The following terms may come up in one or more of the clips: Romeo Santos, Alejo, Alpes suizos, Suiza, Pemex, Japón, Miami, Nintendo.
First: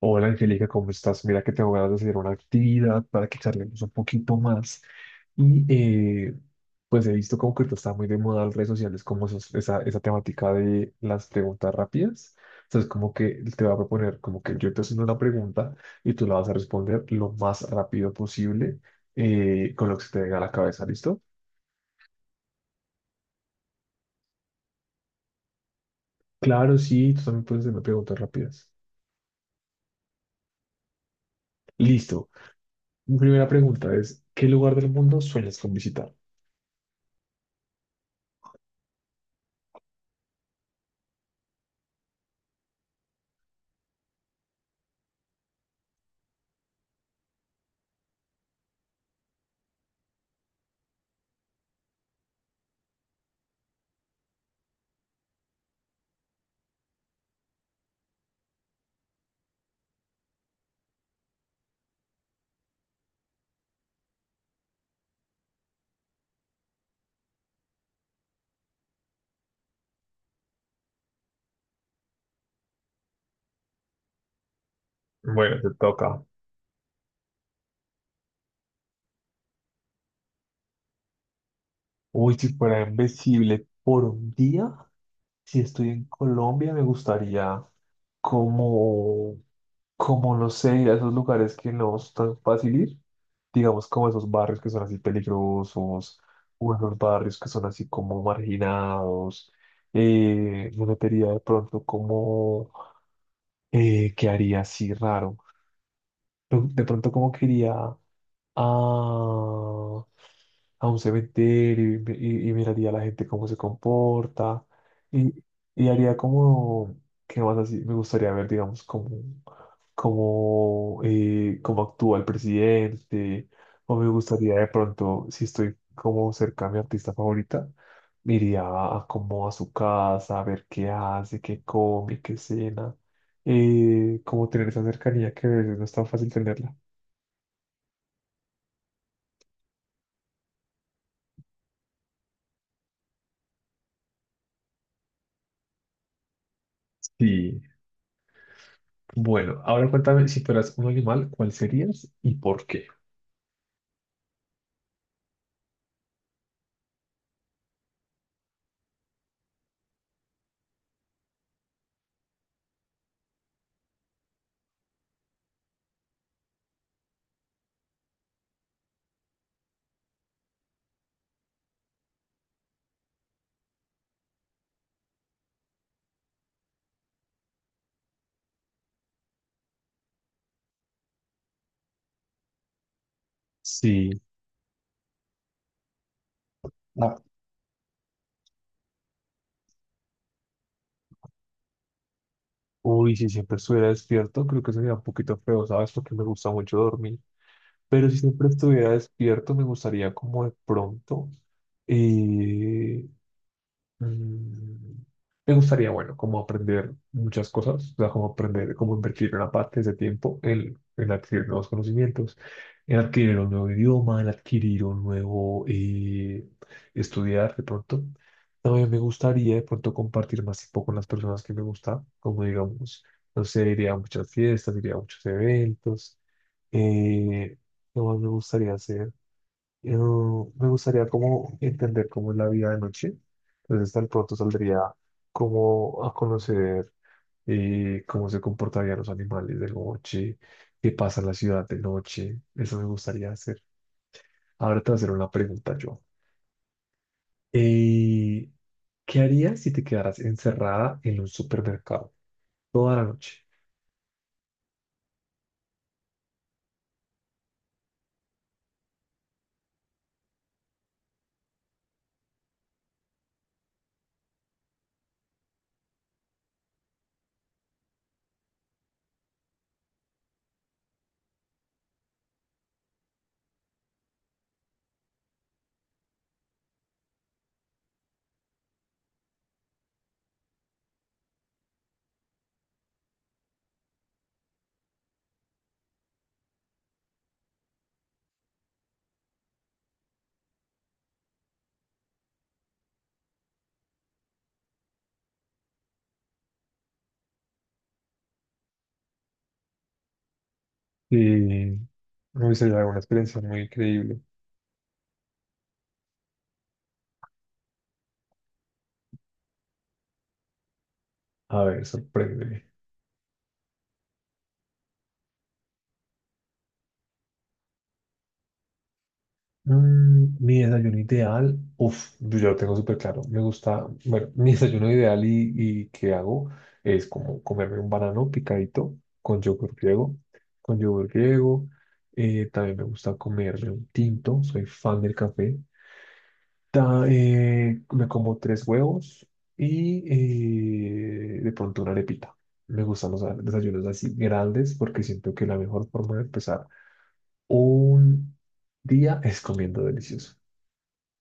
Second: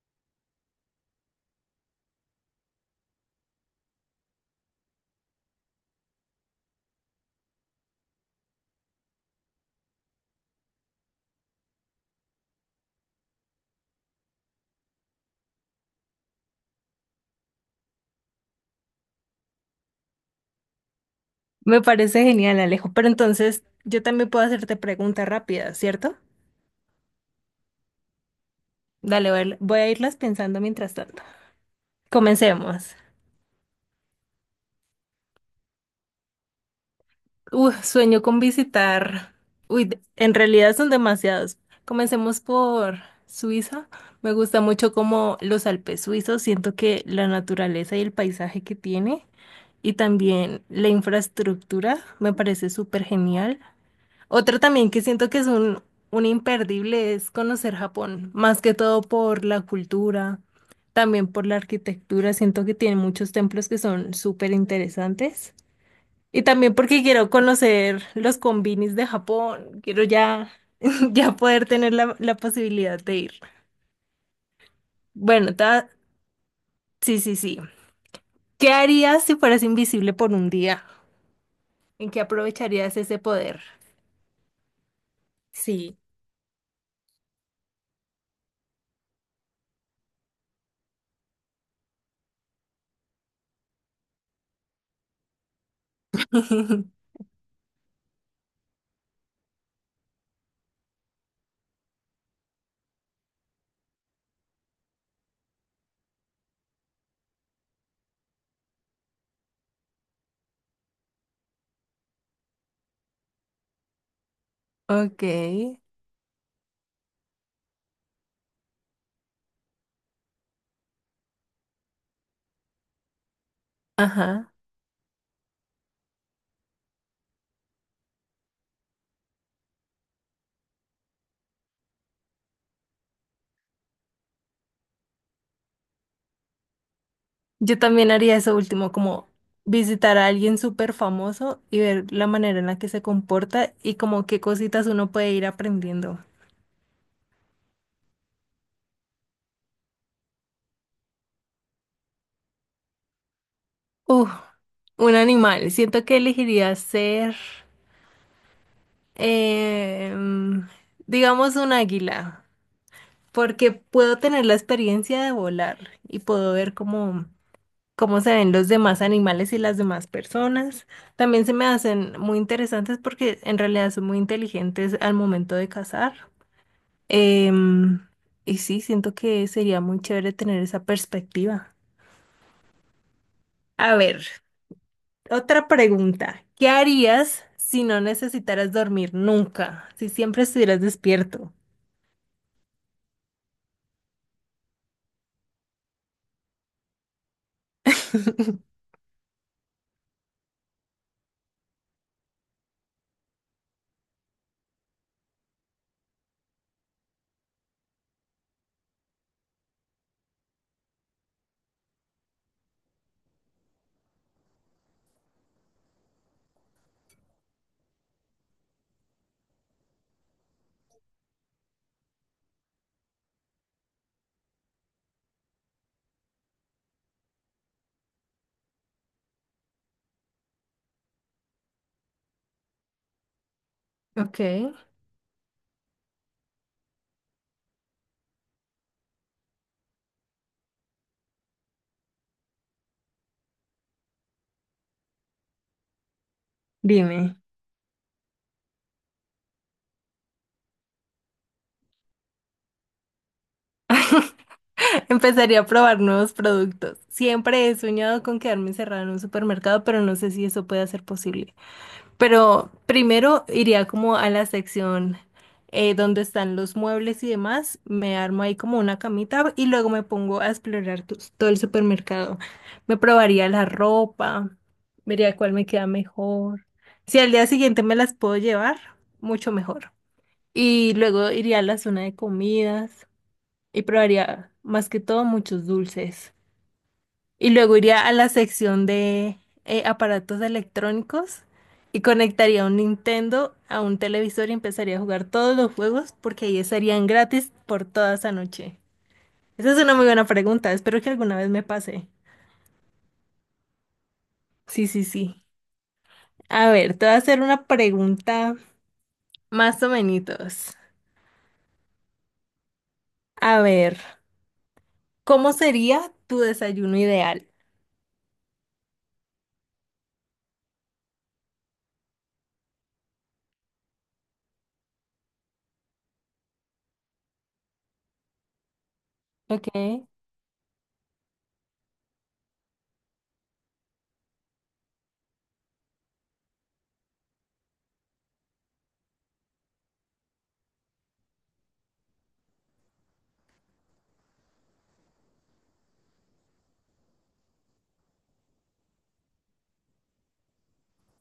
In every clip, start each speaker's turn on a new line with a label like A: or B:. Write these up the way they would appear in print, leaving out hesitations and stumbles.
A: Hola Angélica, ¿cómo estás? Mira que tengo ganas de hacer una actividad para que charlemos un poquito más. Y eh, pues he visto como que ahorita está muy de moda en las redes sociales como esa temática de las preguntas rápidas. Entonces como que te voy a proponer como que yo te haciendo una pregunta y tú la vas a responder lo más rápido posible, con lo que se te venga a la cabeza, ¿listo?
B: Me parece genial, Alejo. Pero entonces yo también puedo hacerte preguntas rápidas, ¿cierto?
A: Claro, sí, tú también puedes hacerme preguntas rápidas.
B: Dale, voy a irlas pensando mientras tanto.
A: Listo.
B: Comencemos.
A: Mi primera pregunta es, ¿qué lugar del mundo sueñas con visitar?
B: Uy, sueño con visitar. Uy, en realidad son demasiados. Comencemos por Suiza. Me gusta mucho como los Alpes suizos. Siento que la naturaleza y el paisaje que tiene y también la infraestructura me parece súper genial. Otro también que siento que es un imperdible es conocer Japón, más que todo por la cultura, también por la arquitectura. Siento que tiene muchos templos que son súper interesantes. Y también porque quiero conocer los combinis de Japón, quiero ya, ya poder tener la posibilidad de ir. Bueno,
A: Bueno, te toca.
B: sí, sí, sí. ¿Qué harías si fueras invisible por un día? ¿En qué
A: Uy, si fuera
B: aprovecharías ese poder?
A: invencible por un día, si estoy
B: Sí.
A: en Colombia, me gustaría como, como no sé, ir a esos lugares que no es tan fácil ir, digamos como esos barrios que son así peligrosos, o esos barrios que son así como marginados. Me metería de pronto como, ¿qué haría así raro? De pronto como que iría a, a un cementerio y, y miraría a la gente cómo se comporta
B: Ok,
A: y, y haría como, ¿qué más así? Me gustaría ver, digamos, cómo, cómo actúa el presidente, o me
B: ajá.
A: gustaría de pronto, si estoy como cerca a mi artista favorita, me iría a, como a su casa, a ver qué hace, qué come, qué cena, como tener esa cercanía que a veces no es tan fácil tenerla.
B: Yo también haría eso último, como visitar a alguien súper famoso y ver la manera en la que se comporta y como qué cositas uno puede ir aprendiendo.
A: Sí. Bueno, ahora cuéntame, si fueras un animal, ¿cuál serías y por qué?
B: Uf, un animal. Siento que elegiría ser, em, digamos, un águila, porque puedo tener la experiencia de volar y puedo ver cómo, cómo se ven los demás animales y las demás personas. También se me hacen muy interesantes porque en realidad son muy inteligentes al momento de cazar. Em, y sí, siento que sería muy chévere tener esa perspectiva. A
A: Sí.
B: ver, otra pregunta. ¿Qué
A: Ah,
B: harías si no necesitaras dormir nunca? Si siempre estuvieras despierto.
A: uy, si siempre estuviera despierto, creo que sería un poquito feo, ¿sabes? Porque me gusta mucho dormir. Pero si siempre estuviera despierto, me gustaría como de pronto. eh, Mm, Me gustaría, bueno, como aprender muchas cosas, o sea, como aprender, como invertir una parte de ese tiempo en adquirir nuevos conocimientos, en adquirir un nuevo idioma, en adquirir un nuevo estudiar de pronto. También me gustaría de pronto compartir más tiempo con las personas que me gustan, como digamos, no sé, iría a muchas fiestas, iría a muchos eventos. Eh, ¿Qué más me gustaría hacer? Yo me gustaría como entender cómo es la vida de noche. Entonces, tal pronto
B: Ok.
A: saldría como a conocer, cómo se comportarían los animales de noche, qué pasa en la ciudad de noche. Eso me gustaría hacer. Ahora te voy a hacer una pregunta yo.
B: Dime.
A: Eh, ¿Qué harías si te quedaras encerrada en un supermercado toda la noche?
B: Empezaría a probar nuevos productos. Siempre he soñado con quedarme encerrada en un supermercado, pero no sé si eso puede ser posible. Pero primero iría como a la sección donde están los muebles y demás, me armo ahí como una camita y luego me pongo a explorar todo el supermercado. Me probaría la ropa, vería cuál me queda mejor. Si al día siguiente me las puedo llevar, mucho mejor. Y luego iría a la zona de comidas y probaría más que todo muchos dulces. Y luego iría a la sección de aparatos electrónicos y conectaría un Nintendo a un televisor y empezaría a jugar todos los juegos porque ahí estarían gratis por toda esa noche. Esa es una muy buena pregunta. Espero que alguna vez me
A: Y
B: pase.
A: me gustaría dar una experiencia muy increíble.
B: Sí, sí, sí. A ver, te voy a hacer una pregunta más o menos.
A: A ver, sorpréndeme.
B: A ver, ¿cómo sería tu desayuno ideal?
A: Mm, mi desayuno ideal, uff, yo ya lo tengo súper claro. Me gusta, bueno, mi desayuno ideal y que hago es como comerme un banano picadito con
B: Ok.
A: yogur griego. También me gusta comerme un tinto, soy fan del café. Me como tres huevos y, de pronto una arepita. Me gustan los desayunos así grandes porque siento que la mejor forma de empezar un día es comiendo delicioso.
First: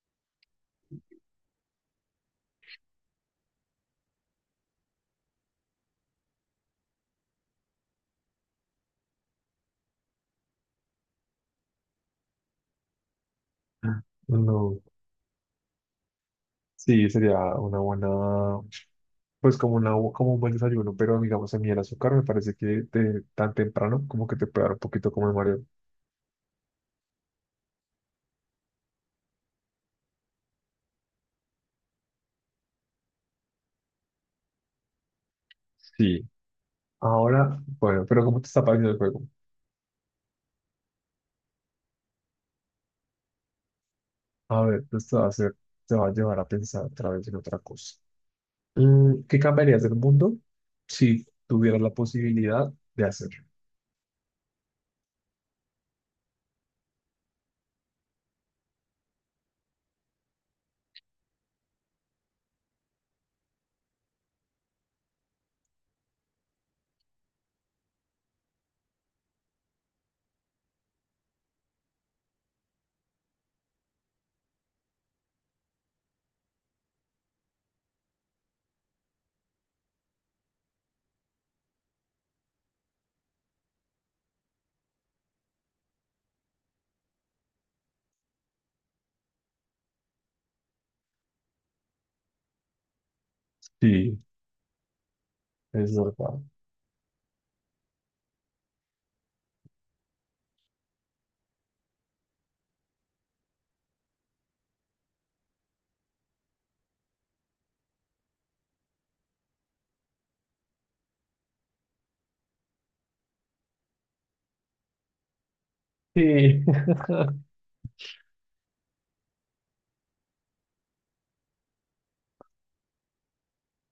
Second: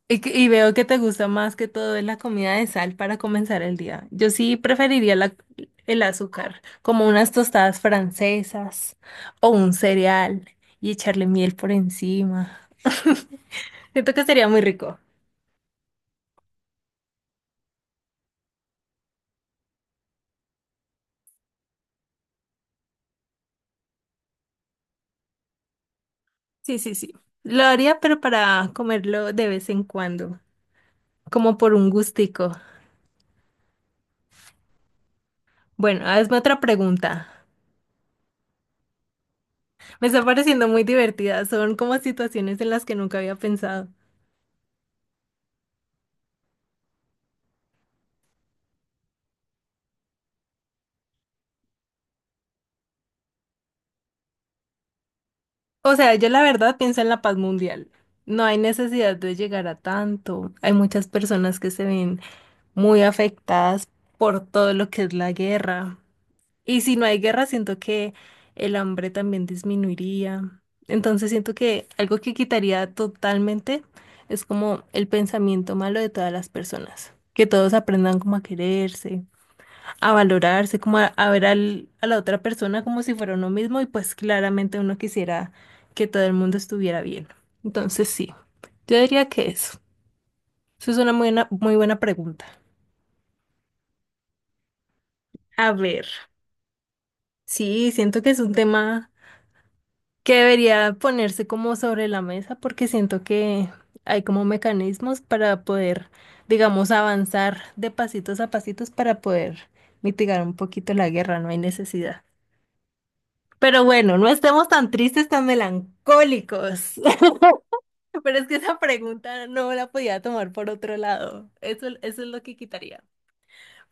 B: Y, y veo que te gusta más que todo es la comida de sal para comenzar el día. Yo sí preferiría el azúcar, como unas tostadas francesas o un cereal y echarle miel por encima. Siento que sería muy
A: No,
B: rico.
A: sí, sería una buena, pues como, una, como un buen desayuno, pero digamos a mí el azúcar me parece que tan temprano como que te puede dar un poquito como de mareo.
B: Sí, sí, sí. Lo haría, pero para comerlo de vez en cuando, como por un gustico. Bueno,
A: Sí,
B: hazme otra pregunta.
A: ahora, bueno, pero ¿cómo te está pareciendo el juego?
B: Me está pareciendo muy divertida. Son como situaciones en las que nunca había pensado.
A: A ver, pues te va a llevar a pensar otra vez en otra cosa. Mm, ¿qué cambiarías del mundo si tuvieras la posibilidad de hacerlo?
B: O sea, yo la verdad pienso en la paz mundial. No hay necesidad de llegar a tanto. Hay muchas personas que se ven muy afectadas por todo lo que es la guerra. Y si no hay guerra, siento que el hambre también disminuiría. Entonces siento que algo que quitaría totalmente es como el pensamiento malo de todas las personas. Que todos aprendan como a quererse, a valorarse, como a ver a la otra persona como si fuera uno mismo y pues claramente uno quisiera que todo el mundo estuviera bien. Entonces sí, yo diría que eso. Eso es una muy buena pregunta.
A: Sí,
B: A
A: es
B: ver,
A: verdad.
B: sí, siento que es un tema que debería ponerse como sobre la mesa porque siento que hay como mecanismos para poder, digamos, avanzar de pasitos a pasitos para poder mitigar un poquito la guerra, no hay necesidad. Pero bueno, no estemos tan tristes, tan
A: Sí,
B: melancólicos. Pero es que esa pregunta no la podía tomar por otro lado. Eso es lo que quitaría.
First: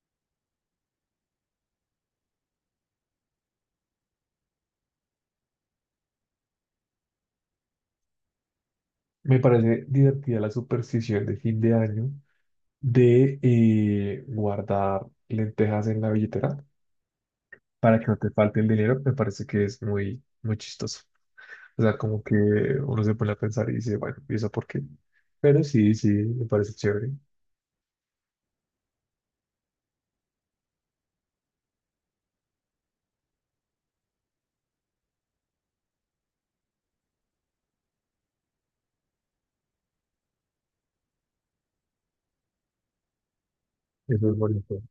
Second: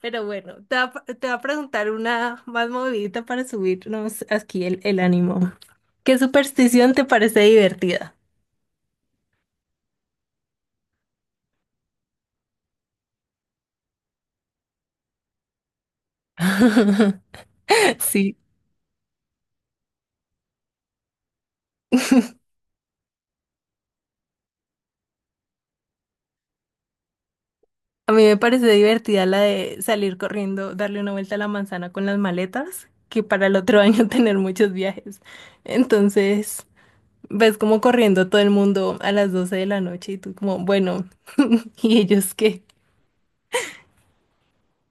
B: Pero bueno, te va, te voy a preguntar una más movidita para subirnos aquí el ánimo. ¿Qué superstición te parece divertida?
A: me parece divertida la superstición de fin de año de guardar lentejas en la billetera para que no te
B: Sí,
A: falte el dinero, me parece que es muy, muy chistoso. O sea, como que uno se pone a pensar y dice, bueno, ¿y eso por qué? Pero sí, sí, me parece chévere.
B: a mí me parece divertida la de salir corriendo, darle una vuelta a la manzana con las maletas, que para el otro año tener muchos viajes. Entonces... Ves como corriendo todo el mundo a las 12 de la noche y tú como, bueno, ¿y ellos qué?
A: Eso es bonito.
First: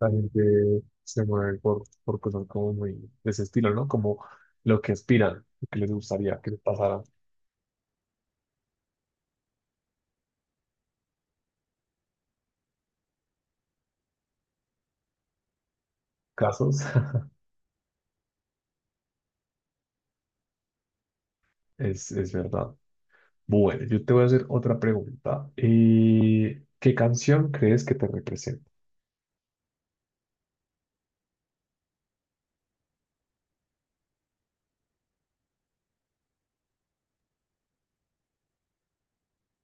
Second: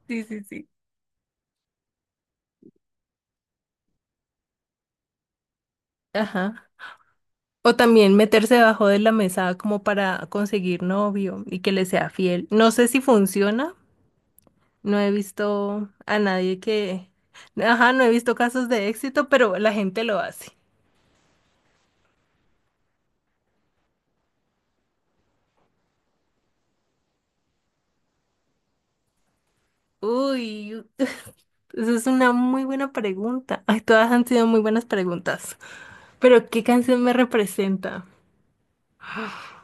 A: La
B: Sí, sí, sí.
A: gente se mueve por cosas como muy de ese estilo, ¿no? Como lo que aspiran, lo que les gustaría que les
B: Ajá.
A: pasaran
B: O también meterse debajo de la mesa como para conseguir novio y que le sea fiel. No sé si funciona. No he visto a nadie
A: casos.
B: que... Ajá, no he visto casos de éxito, pero la gente lo hace.
A: Es verdad. Bueno, yo te voy a hacer otra pregunta. ¿Qué canción crees que te representa?
B: Uy, esa es una muy buena pregunta. Ay, todas han sido muy buenas preguntas. Pero ¿qué canción me representa?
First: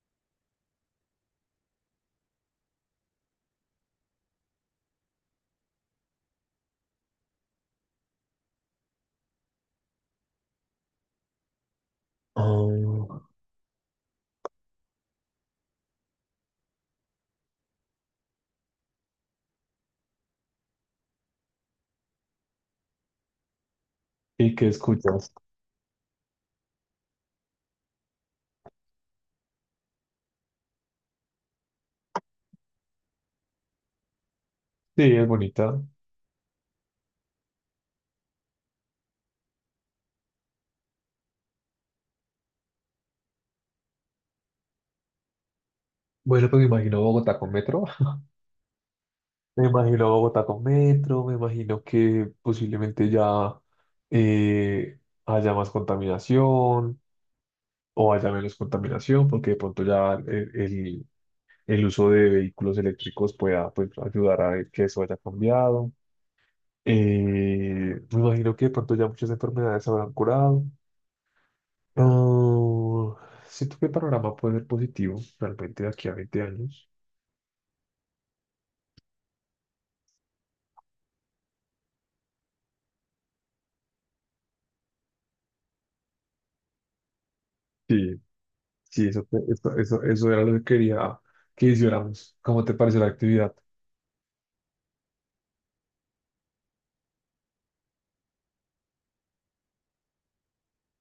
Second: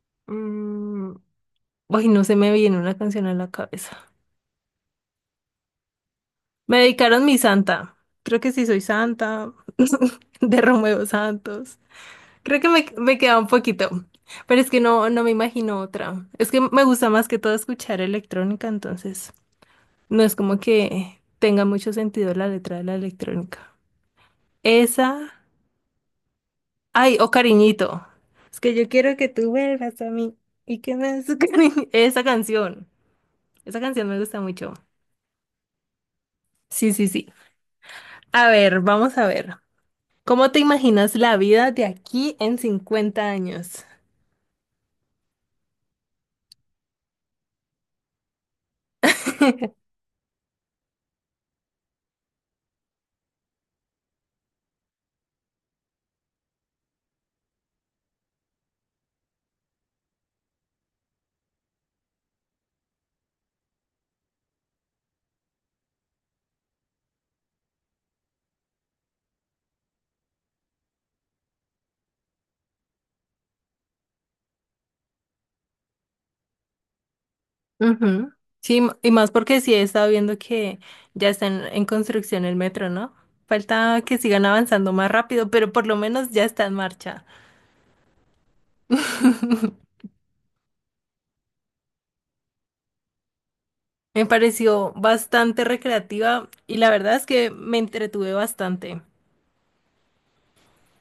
B: Mm, ay, no se me viene una canción a la cabeza. Me dedicaron mi santa. Creo que sí soy santa. De Romeo Santos. Creo que me
A: Ah,
B: queda un poquito. Pero es que no me imagino otra. Es que me gusta más que todo escuchar electrónica, entonces no es como que tenga mucho sentido la letra de la electrónica.
A: ¿y qué escuchas?
B: Esa. Ay, o cariñito. Es que yo quiero que tú vuelvas a mí y que me des tu cariño. Esa canción. Esa canción me gusta mucho.
A: Sí, es bonita.
B: Sí, sí, sí. A ver, vamos a ver. ¿Cómo te imaginas la vida de aquí en 50 años?
A: Bueno, pues me imagino Bogotá con metro. Me imagino Bogotá con metro, me imagino que posiblemente ya, eh, haya más contaminación o haya menos contaminación, porque de pronto ya el- el uso de vehículos eléctricos pueda pues, ayudar a que eso haya cambiado. Me imagino que de pronto ya muchas enfermedades se habrán curado. Oh, siento que el panorama puede ser positivo realmente de aquí a 20 años.
B: Ujú. Sí, y más porque sí he estado viendo que ya está en construcción el metro, ¿no? Falta que sigan avanzando más rápido, pero por lo menos ya está en marcha.
A: Sí, sí, eso era lo que quería que hiciéramos. ¿Cómo te pareció la actividad?
B: Me pareció bastante recreativa y la verdad es que me entretuve bastante.